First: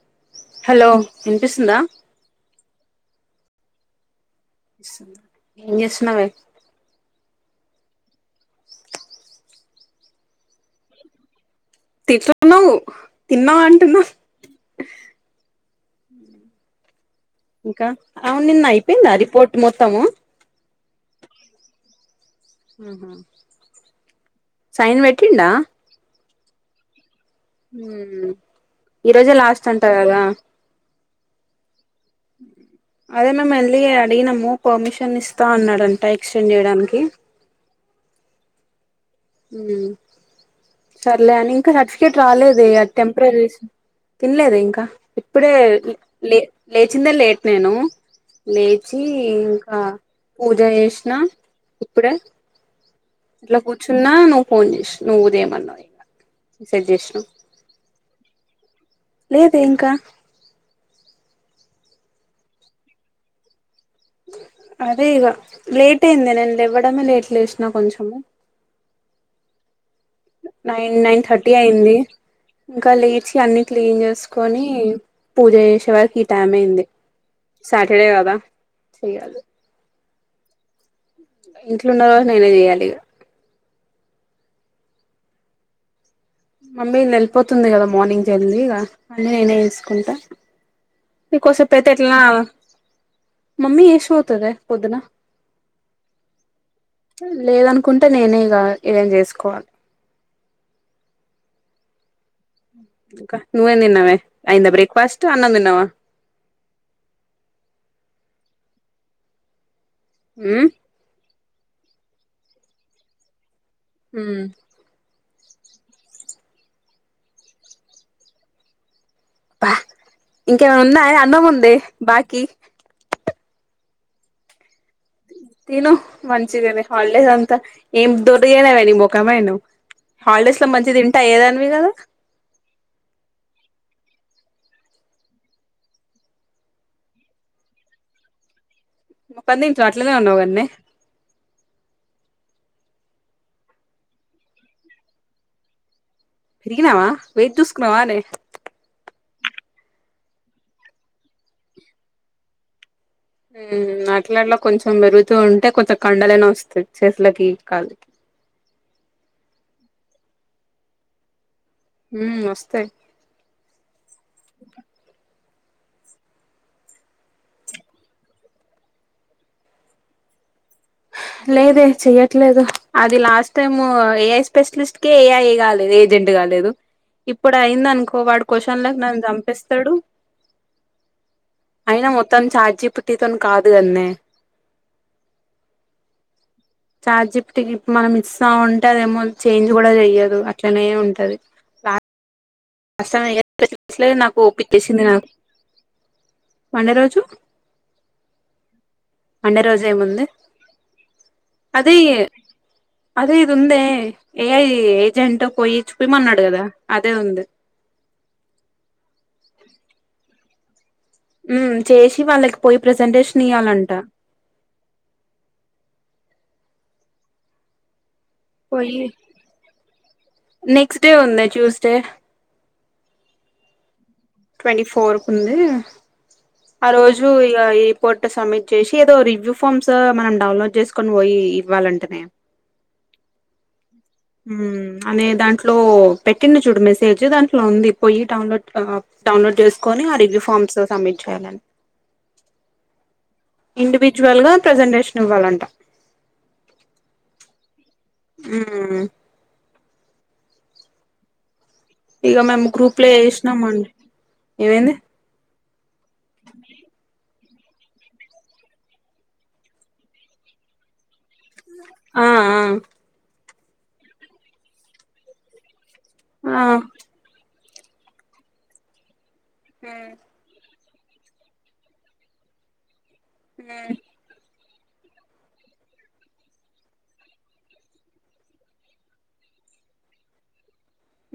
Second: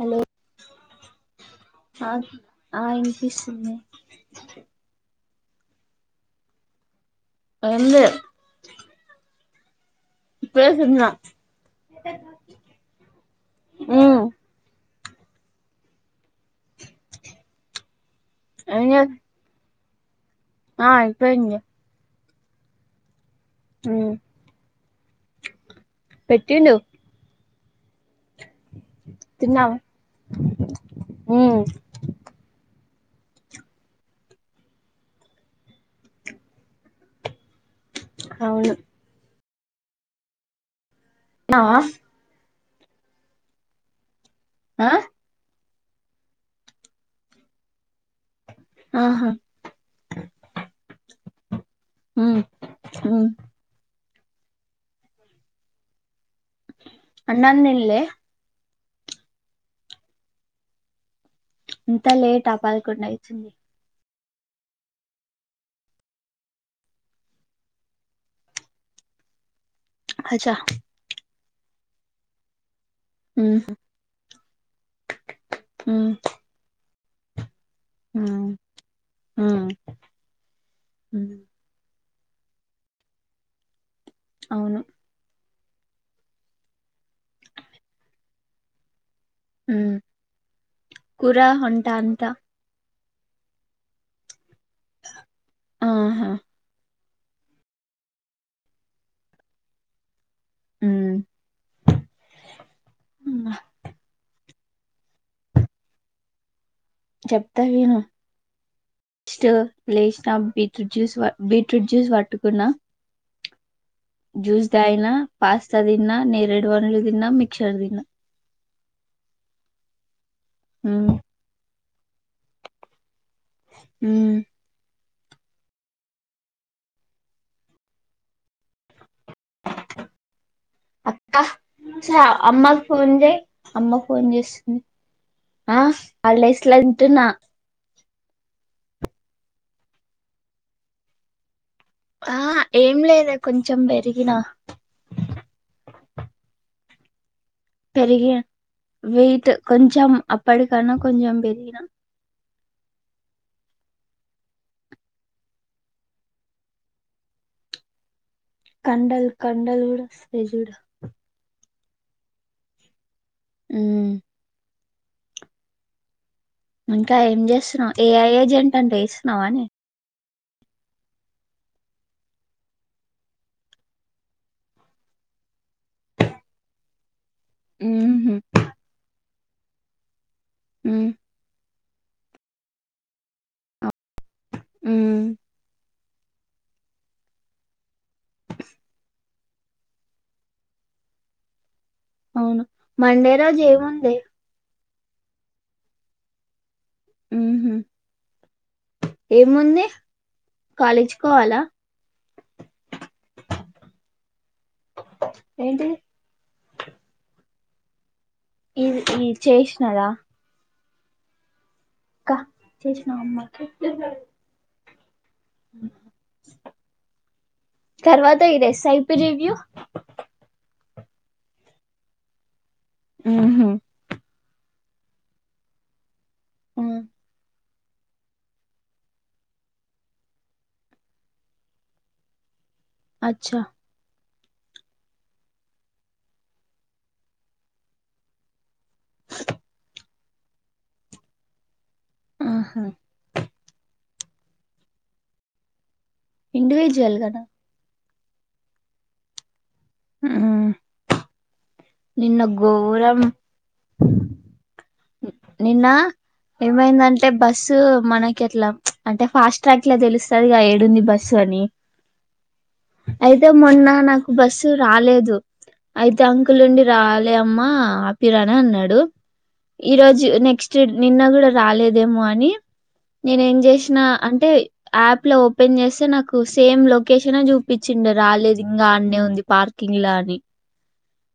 Hello hello వినిపిస్తుందా వినిపిస్తుంది ఏం చేస్తున్నావే [unintelligible] ఇప్పుడే తిన్న టిఫిన్ తిన్నావా అంటున్న ఉమ్ అవును నిన్న ఏం అయిపోయిందా చేస్ రిపోర్ట్ మొత్తము ఆ అయిపోయింది మ్మ్ హ్మ్ హ్మ్ సైన్ పెట్టిండా పెట్టండు ఈరోజే లాస్ట్ అంటా కదా హ్మ్ అదే మేము వెళ్ళీ అడిగినము పర్మిషన్ ఇస్తా అన్నాడంట ఎక్స్టెండ్ చేయడానికి అవును హ్మ్ సర్లే అని ఇంకా తిన్నావా సర్టిఫికేట్ రాలేదే అది టెంపరరీ తినలేదు ఇంకా ఆ ఇప్పుడే లే లేచిందే లేట్ నేను లేచి ఆహా ఇంకా పూజ చేసినా ఇప్పుడే ఉమ్ ఉమ్ ఇట్లా కూర్చున్నా నువ్వు ఫోన్ చేసి నువ్వు చేయమనావు ఇంకా అన్నాం తిన్నల్లే లేదే ఇంకా ఇంత లేట్ ఆ పదకుండు అయితుంది అదే ఇక లేట్ అయింది నేను లెగవడమే లేట్ లేసిన కొంచెము అచ్చా నైన్ నైన్ థర్టీ అయింది ఇంకా లేచి ఉమ్ అన్ని క్లీన్ చేసుకొని పూజ చేసే ఉమ్ వరకు ఈ టైం అయింది సటర్డే కథ ఉమ్ చేయాలి ఉమ్ ఉమ్ ఇంట్లో ఉన్న కాబట్టి నేనే చేయాలి ఇక అ మమ్మీ నలిపోతుంది కదా మార్నింగ్కి వెళ్ళి ఇక అన్నీ నేనే ఉమ్ చేసుకుంటా కూర మీకోసపు వంట అయితే ఎట్లనా అంతా మమ్మీ ఏష పోతదే పోదున్న ఆహా లేదనుకుంటే నేనే ఇక ఏదైనా చేసుకోవాలి అ ఇకా నువ్వేం తిన్నవే అయిందా బ్రేక్ఫాస్ట్ అన్నం తిన్నావా చెప్తా విను లేసిన ఉమ్ బీట్రూట్ జ్యూస్ బీట్రూట్ జ్యూస్ పట్టుకున్నా జ్యూస్ దాగనా పాస్తా తిన్నా నేరేడు పనులు తిన్నా మిక్చర్ తిన్నా అబ్బ ఇంకేమైనా ఉమ్ ఉన్నాయి అన్నం ఉందే బాకీ మ్మ్ తిను మంచిదేలే హల్లేేస్ అంత ఏం దొర్గే నవ ని బ ముఖమను హాలిడేస్ లో మంచి అక్క తింటాయేదానివి కదా సరే, అమ్మకు ఫోన్ చేయి అమ్మ ఫోన్ చేసింది ఆ హల్డేస్ లో అంటున్నా ముంది ఇట్ అట్లనే ఉన్నావు కథనే ఆ ఏం లేదే కొంచెం పెరిగినా పేరిగినావా వెయిట్ చూసుకున్నావా నే కొంచం అప్పటికనా కొంచం పెరిగినా హ్మ్ అట్లా అన్నా కొంచెం పెరుగుతూ ఉంటే కొంచెం కండలేనా వస్తాయి చేతులకి కాళకి కండల్ కండల్డ్ కూడా వస్తాయి చూడు మ్మ్ వస్తాయి మ్మ్ ఇంకా ఏం చేస్తున్నావు ఏఐ ఏజెంట్ అంటే వేస్తున్నావనే లేదే చెయ్యట్లేదు అది లాస్ట్ టైమ్ ఏఐ స్పెషలిస్ట్ క ఏఐ ఎ కాలేదు ఏది [unintelligible] కాలేదు ఇప్పుడు అయింద అనుకో ఉహు వాడు క్వశ్చన్లకు నన్ను సంపేస్తాడు హ్మ్ అయినా మొత్తం చాట్ జిపిటి తోని కాదు కద్నె హ్మ్ చాట్ జిపిటికి ఇప్పుడు మనం ఇస్త ఉంటే అదేమో చేంజ్ కూడా చెయ్యదు అట్లనే ఉంటది [inaudible] అవును మండే రోజు [inaudible] ఏముంది నాకు మండే రోజు ఉహు మండే రోజు ఏముంది కాలేజ్ కోవాలా అదే అదే ఇద ఉందే ఏఐ ఏజెంట్ పోయి ఏంటి చూపియమన్నాడు కదా అదే ఉంది ఈ ఈ చేసినదా హ్మ్ చేసి అక్క వాళ్ళకి పోయి చేసిన ప్రజెంటేషన్ అమ్మకి ఇయ్యాలంట [inaudible] తర్వాత ఈ పోయి రెస్తైపియి రివ్యూ నెక్స్ట్ డే ఉందే ట్యూస్ డే హ్మ్ హు ట్వంటీ ఫోర్ కు ఉంది ఆ రోజు ఇగ ఇ రిపోర్ట్ సబ్మిట్ చేసి ఏదో రివ్యూ ఫామ్స్ మనం డౌన్లోడ్ చేసుకొని పోయి ఇవ్వాలంటేనే అచ్చా హ్మ్ అన్నయ దాంట్లో పెట్టిండు చూడు మెసేజ్ దాంట్లో ఉంది పోయి డౌన్లోడ్ ఆ డౌన్లోడ్ చేసుకొని ఆ రివ్యూ ఫార్మ్స్ సబ్మిట్ చేయాల ఆహా ఇండివిజువల్ గా ప్రజెంటేషన్ ఇవ్వాలంట ఇండివిజువల్గాన హ్మ్ హ్మ్ ఇక మేము గ్రూప్ లో చేసినామండె ఏమైంది నిన్న ఏమైందంటే బస్సు మనకి ఎట్లా అంటే ఫాస్ట్ ట్రాక్లా తెలుస్తుంది ఏడుంది బస్సు ల అని ఆ ఆ అయితే మొన్న నాకు బస్సు రాలేదు అయితే అంకుల్ ఆ ఉండి రాలే అమ్మ అకిరానే అన్నాడు ఈరోజు నెక్స్ట్ నిన్న కూడా రాలేదేమో అని నేనే ఏం చేసిన అంటే యాప్ లో ఓపెన్ చేస్తే నాకు సేమ్ లొకేషనె చూపించింది రాలేదు ఇంగా అన్నే ఉంది పార్క్ కింగ్ల అని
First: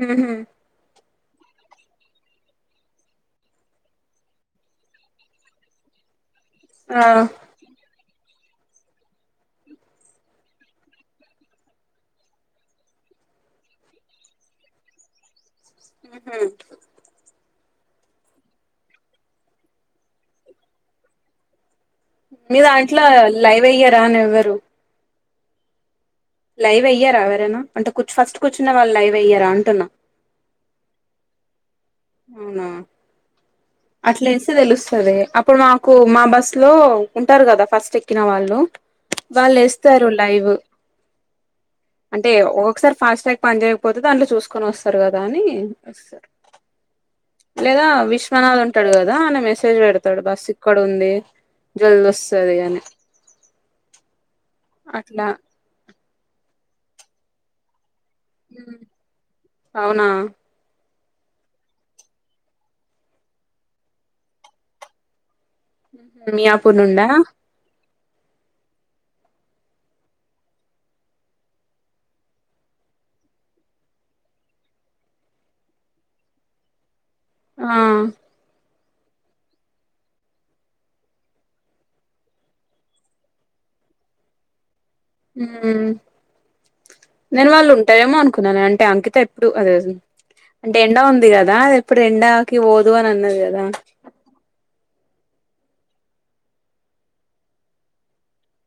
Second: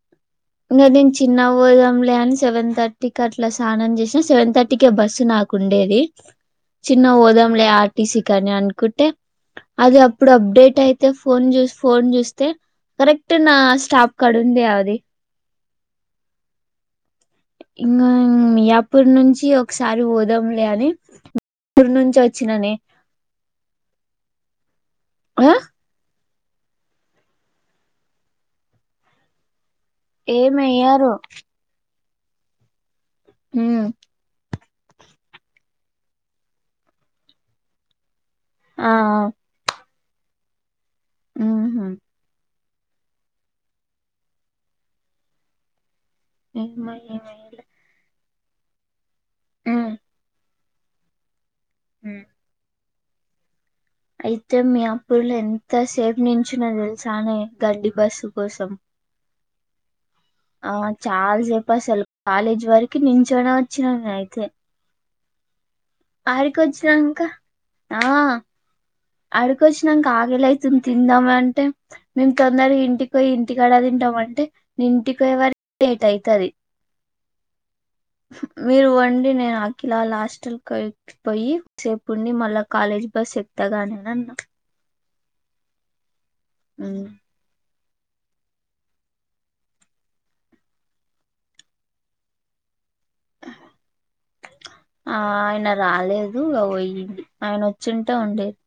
హ్మ్ హు ఇంగ నేను చిన్నగ పోదాంలే అని సెవెన్ థర్టీ టికట్ల స్నానం చేసి సెవెన్ థర్టీకే బస్సు నాకు ఉండేది ఆ చిన్న పోదాంలే ఆ సి కాని అనుకుంటే అది అప్పుడు అప్డేట్ అయితే ఫోన్ చెసి ఫోన్ చూస్తే కరెక్ట్ నా స్టాప్ కడ ఉందె అది హ్మ్ హు ఇంగా మియాపూర్ నుంచి ఒకసారి పోదాంలే అని ఊరు నుంచి మీ వచ్చిననే. దాంట్లో లైన్ వేయ్యారా అనే ఎవరు ఆ లైవ్ అయ్యార ఎవరైనా అంటే ఫస్ట్ కూర్చున్న వాళ్ళు లైవ్ అయ్యారా అంటున్నా ఏమి ఎయ్యారు అవునా అట్లా ఎస్తే తెలుస్తది అప్పుడు మాకు మా బస్ లో ఉంటారు కదా ఫస్ట్ ఎక్కిన వాళ్ళు ఆ! వాళ్ళు ఇస్తారు లైవ్ ఆ! హుహు. అంటే ఓ ఒకసారి ఫాస్ట్ ట్రాక్ పని చేయకపోతే దాంట్లో చూకొని వస్తారు కదా అని వస్తారు [inaudible] జనాలు ఉంటారు కదా అని మెసేజ్ ఉమ్ పెడతాడు బస్ ఇక్కడ ఉంది జల్ది ఉమ్. వస్తుంది అని అయితే మియాపూర్ అట్లా ఎంత సేఫ్ నించున్నా తెలుసానే గడ్డి బస్సు కోసం అవునా చాలాసేపు అసలు కాలేజీ వరకి నించోనే వచ్చినా నేను అయితే ఆడికి మియాపూర్ నుండా వచ్చినంక ఆ అడికొచ్చినాంక ఆకలి అయితంది తిందామ అంటే మేము తొందర ఇంటికి పోయి ఇంటికాడా ఉంటావ్ అంటే నేను ఇంటికి పోయే వరకు ఎయిట్ అయతది ఆ మీరు పొండి నేను అఖిల వాళ్ళ హాస్టల్ కలిసిపోయి కాసేపు ఉండి మళ్ళా కాలేజ్ బస్ ఎక్కుతా గాని అని అన్నా ఊ ఉమ్. నేను వాళ్ళు ఏమో అనుకున్నాను అంటే అంకిత ఎప్పుడు అదే అంటే ఎండ ఉంది కదా ఎప్పుడు ఎండాకి పోదు అని అన్నది కదా ఆ ఆయన రాలేదు పోయింది ఆయన వచ్చింటే ఉండేది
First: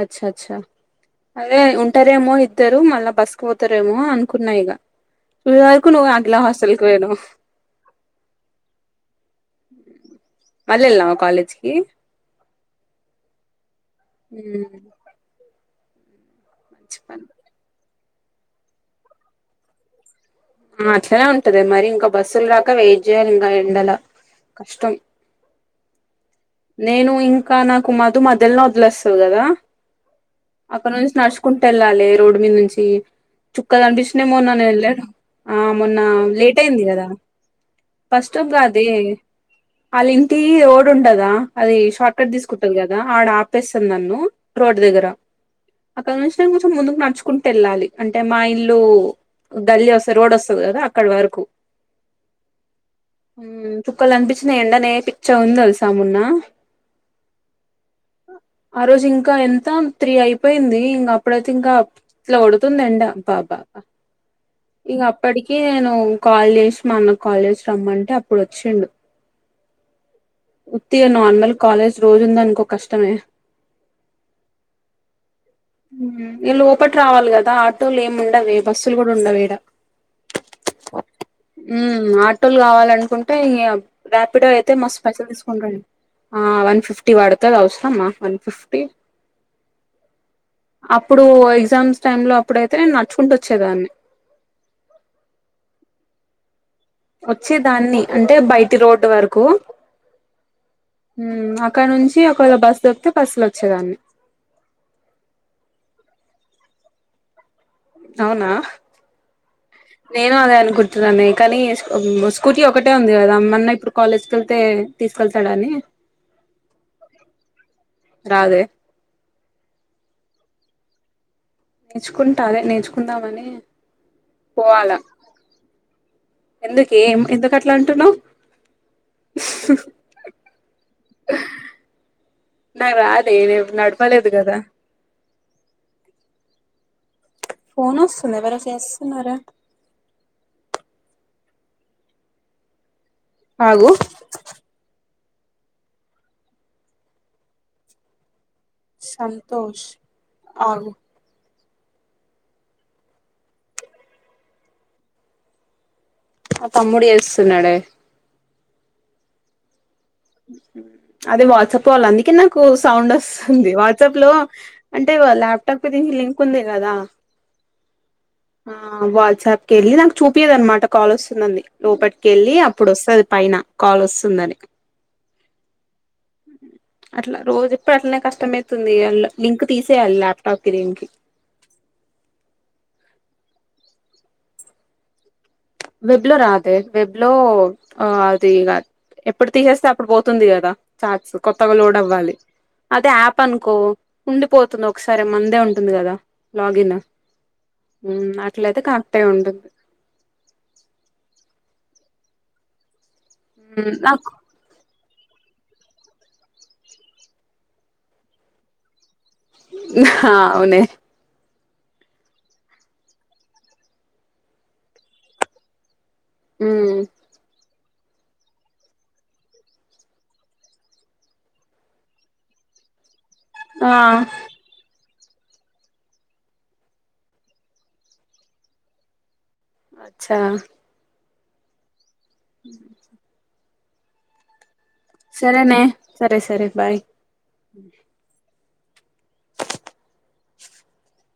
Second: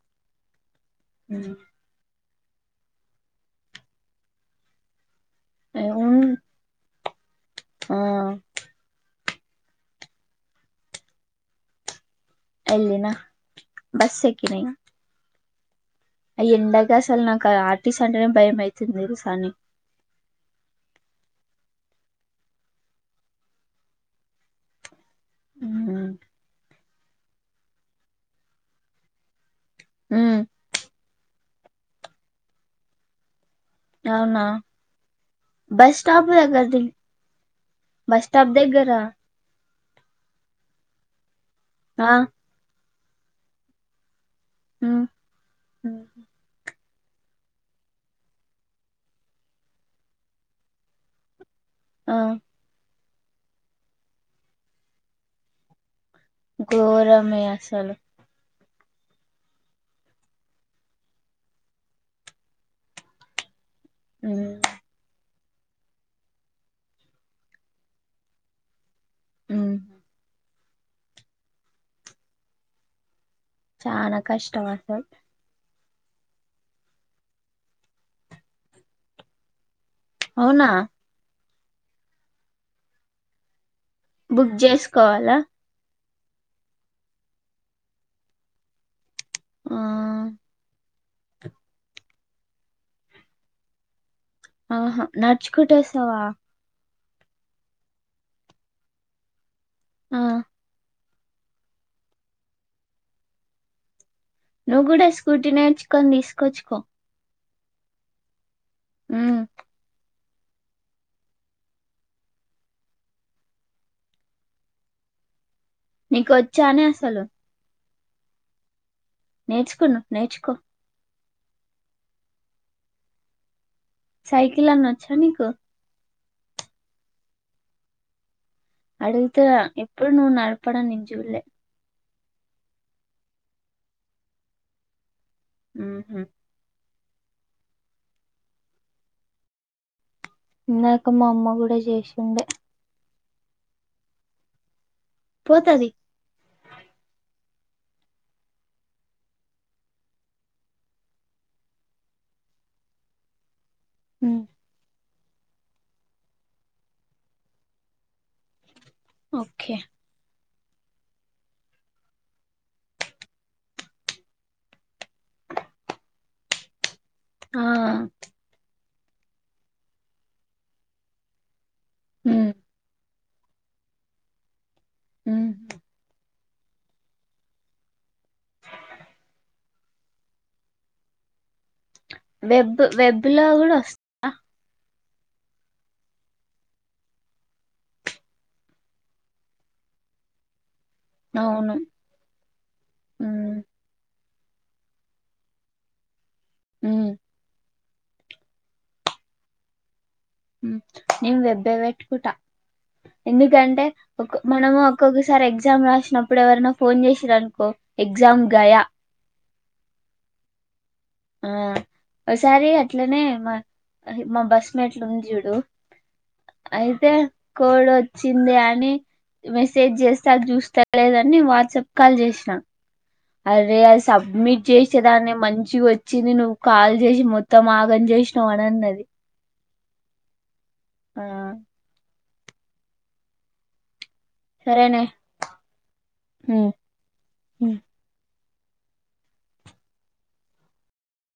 అచ్చ అచ్చా అదే ఉంటారు ఏమో వత్తారు మళ్ళా బస్ కు పోతారు ఏమో అనుకున్నా ఇగా వరకు నువ్వు ఉన్ అంతలకు హాస్టల్ పోయనవ్ ఆ మళ్ళీ వెళ్ళినావ కాలేజ్ కి అయ్యేనా బస్ ఎక్కినా ఇగ ఉమ్, ఆ ఎండకు మంచి అసలు పని నాకు ఆర్టిస్ట్ అంటనే భయం అయతుంది తెలుసా నే ఆ అట్లనే ఉంటది మరి ఇంకా బస్సులు రాక వెయిట్ చేయాలి ఇంకా ఎండలో కష్టం ఉమ్ నేను ఇంకా నాకు మధు మధ్యలో వదిలేస్తాది కదా అక్కడ నుంచి నడుచు క్కుంటూ వెళ్ళాలి రోడ్డు మీద నుంచి చుక్కాలు కనిపిస్తున్నాయి అవునా మోన్న నేను వెళ్ళాను ఆ బస్ మొన్న స్టాప్ లేట్ దగ్గర అయింది దిగు కదా బస్ ఫస్ట్ స్టాప్ [unintelligible] దగ్గరా వాళ్ళ ఇంటి రోడ్ ఉంటదా అది ఆ షార్ట్ కట్ తీసుకుంటది కదా ఆడ ఆపేస్తాది నన్ను రోడ్ ఉమ్ దగ్గర ఆక్కడ నుంచి కొంచం ముందు నడుచ్చుకుంటూ వెళ్ళాలి అంటే మా ఇల్లు గల్లీ వస్తే రోడ్ వస్తది కదా అక్కడ వరకు ఆ ఉ చుక్కలు కనిపించినాయి ఎండనే పిచ్చా గుంది తెలుసా మొన్న ఘోరమే అసలు ఆ రోజు ఇంకా ఎంత త్రీ అయిపోయింది ఇంకా అప్పుడైతే ఇంకా ఇట్లా గొడుతుంది ఎండ అబ్బా అబ్బా ఉ ఇగ అప్పటికి నేను కాల్ చేసి మా అన్నకు కాల్ చేసి రమ్మంటే అప్పుడు వచ్చిండు ఉ ఉత్తిగా నార్మల్ కాలేజ్ రోజు ఉంద అనుకో కష్టమే చానా కష్టం అసలు ఇీళ్లు లోపట్ రావాలి కదా ఆటోలు ఏమి ఉండవ బస్సులు కూడా ఉండ వీడా అవున ఆటోలు కావాలనుకుంటే ఇ ర్యాపిడో బుక్ అయితే మస్తు పైసలు చేసుకోవాలా తీసుకుంటండి ఆ వన్ ఫిఫ్టీ పడుతుది అవసరమ వన్ ఫిఫ్టీ ఆ అప్పుడు ఎగ్జామ్స్ టైమ్ లో అప్పుడుైతే నేను నడుచుకుంటూ వచ్చేదాన్ని ఆహా నడుచుకుట్టేస్తావా వచ్చే దాన్ని అంటే బయటి రోడ్డు వరకు ఆ అక్కడ నుంచి ఒకవేళ బస్ దొక్తే బస్సులో వచ్చేదాన్ని నువ్వు కూడ స్కూటీ నేర్చుకొని తీసుకొచ్చుకో అవునా ఉ నేను అదే అనుకుంటున్నాను కానీ స్కూటీ ఒకటే ఉంది కదా మ అన్నయ్య ఇప్పుడు కాలేజ్కి వెళ్తే తీసుకెళ్తాడ అని నీకు వచ్చానే అసలు రాదె నేర్చుకున్న నేర్చుకో నేర్చుకుంటా అదే నేర్చుకుందామని సైకల్ అన్నా పోవాలా వచ్చానికు ఎందుకే ఎందుకు అట్ల అంటున్నావు అతే ఎప్పుడు నువ్ నడపడం నేన్‌ చూడలె నాక్ రాదే నడపలేదు కదా ఊహు ఫోన్ వస్తుంది ఎవరో చేస్తున్నారా ఇందాక మా అమ్మ కూడా చేసిండే ఆగు పోతది సంతోష్ అవున్ హు ఆ తమ్ముడి చేస్తున్నాడే ఓకె అదే వాట్సాప్ వాళ్ళ అందుకే నాకు సౌండ్ వస్తుంది వాట్సాప్ లో అంటే ల్యాప్టాప్ కి దినికి లింక్ ఉంది కదా ఆ ఆ వాట్సాప్కిి వెళ్ళి నాకు చూపియదనమాట కాల్ వస్తుందండి లోపలికి ఉమ్, వెళ్ళి అప్పుడు వస్తుంది పైన కాల్ వస్తుందని మ్ [inaudible] అట్లా రోజు ఎప్పుడు అట్లనే కష్టమవుతుంది లింక్ తీసేయాలి ల్యాప్టాప్ కి దీన్కి [inaudible] వెబ్ వెబ్లా కూడ వస్తదా వెబ్ లో రాదే వెబ్ లో అది ఇ ఎప్పుడు తీసేస్తే అప్పుడు పోతుంది కదా చార్ట్స్ కొత్తగా అవును లోడ్ అవ్వాలి అదే యాప్ ఉమ్, అనుకో ఉండిపోతుంది ఒకసారి మందే ఉంటుంది కదా లాగిన్ ఉమ్, మ్మ్ అట్లా అయితే కరెక్ట్ నే ఉంటుంది మ్మ్ నిను పెద్దగా పెట్టుకుంటా ఎందుకంటే నాకు ఒక మనము ఇక్కొకసారి ఎగ్జామ్ రాసినప్పుడు ఎవరన్న ఫోన్ చేసిర్రు అనుకో ఎగ్జామ్ గాయా అవునే ఆ ఒకసారి అట్లనే మా మా బస్ మేట్లు ఉంది చూడు అయితే కోడ్ వచ్చింది అని మెసేజ్ చేస్తా వాడు చూస్తా లేదని నిను వాట్సాప్ కాల్ చేసినా అదే ఆ అది సబ్మిట్ చేసి వచ్చేదాన్ని మంచిగా వచ్చింది నువ్వు కాల్ చేసి మొత్తం ఆగం చేసినావు అని అన్నాది అచ్చా ఆ ఆహ సరేనే సరేనే సరే సరే బాయ్ ఉమ్.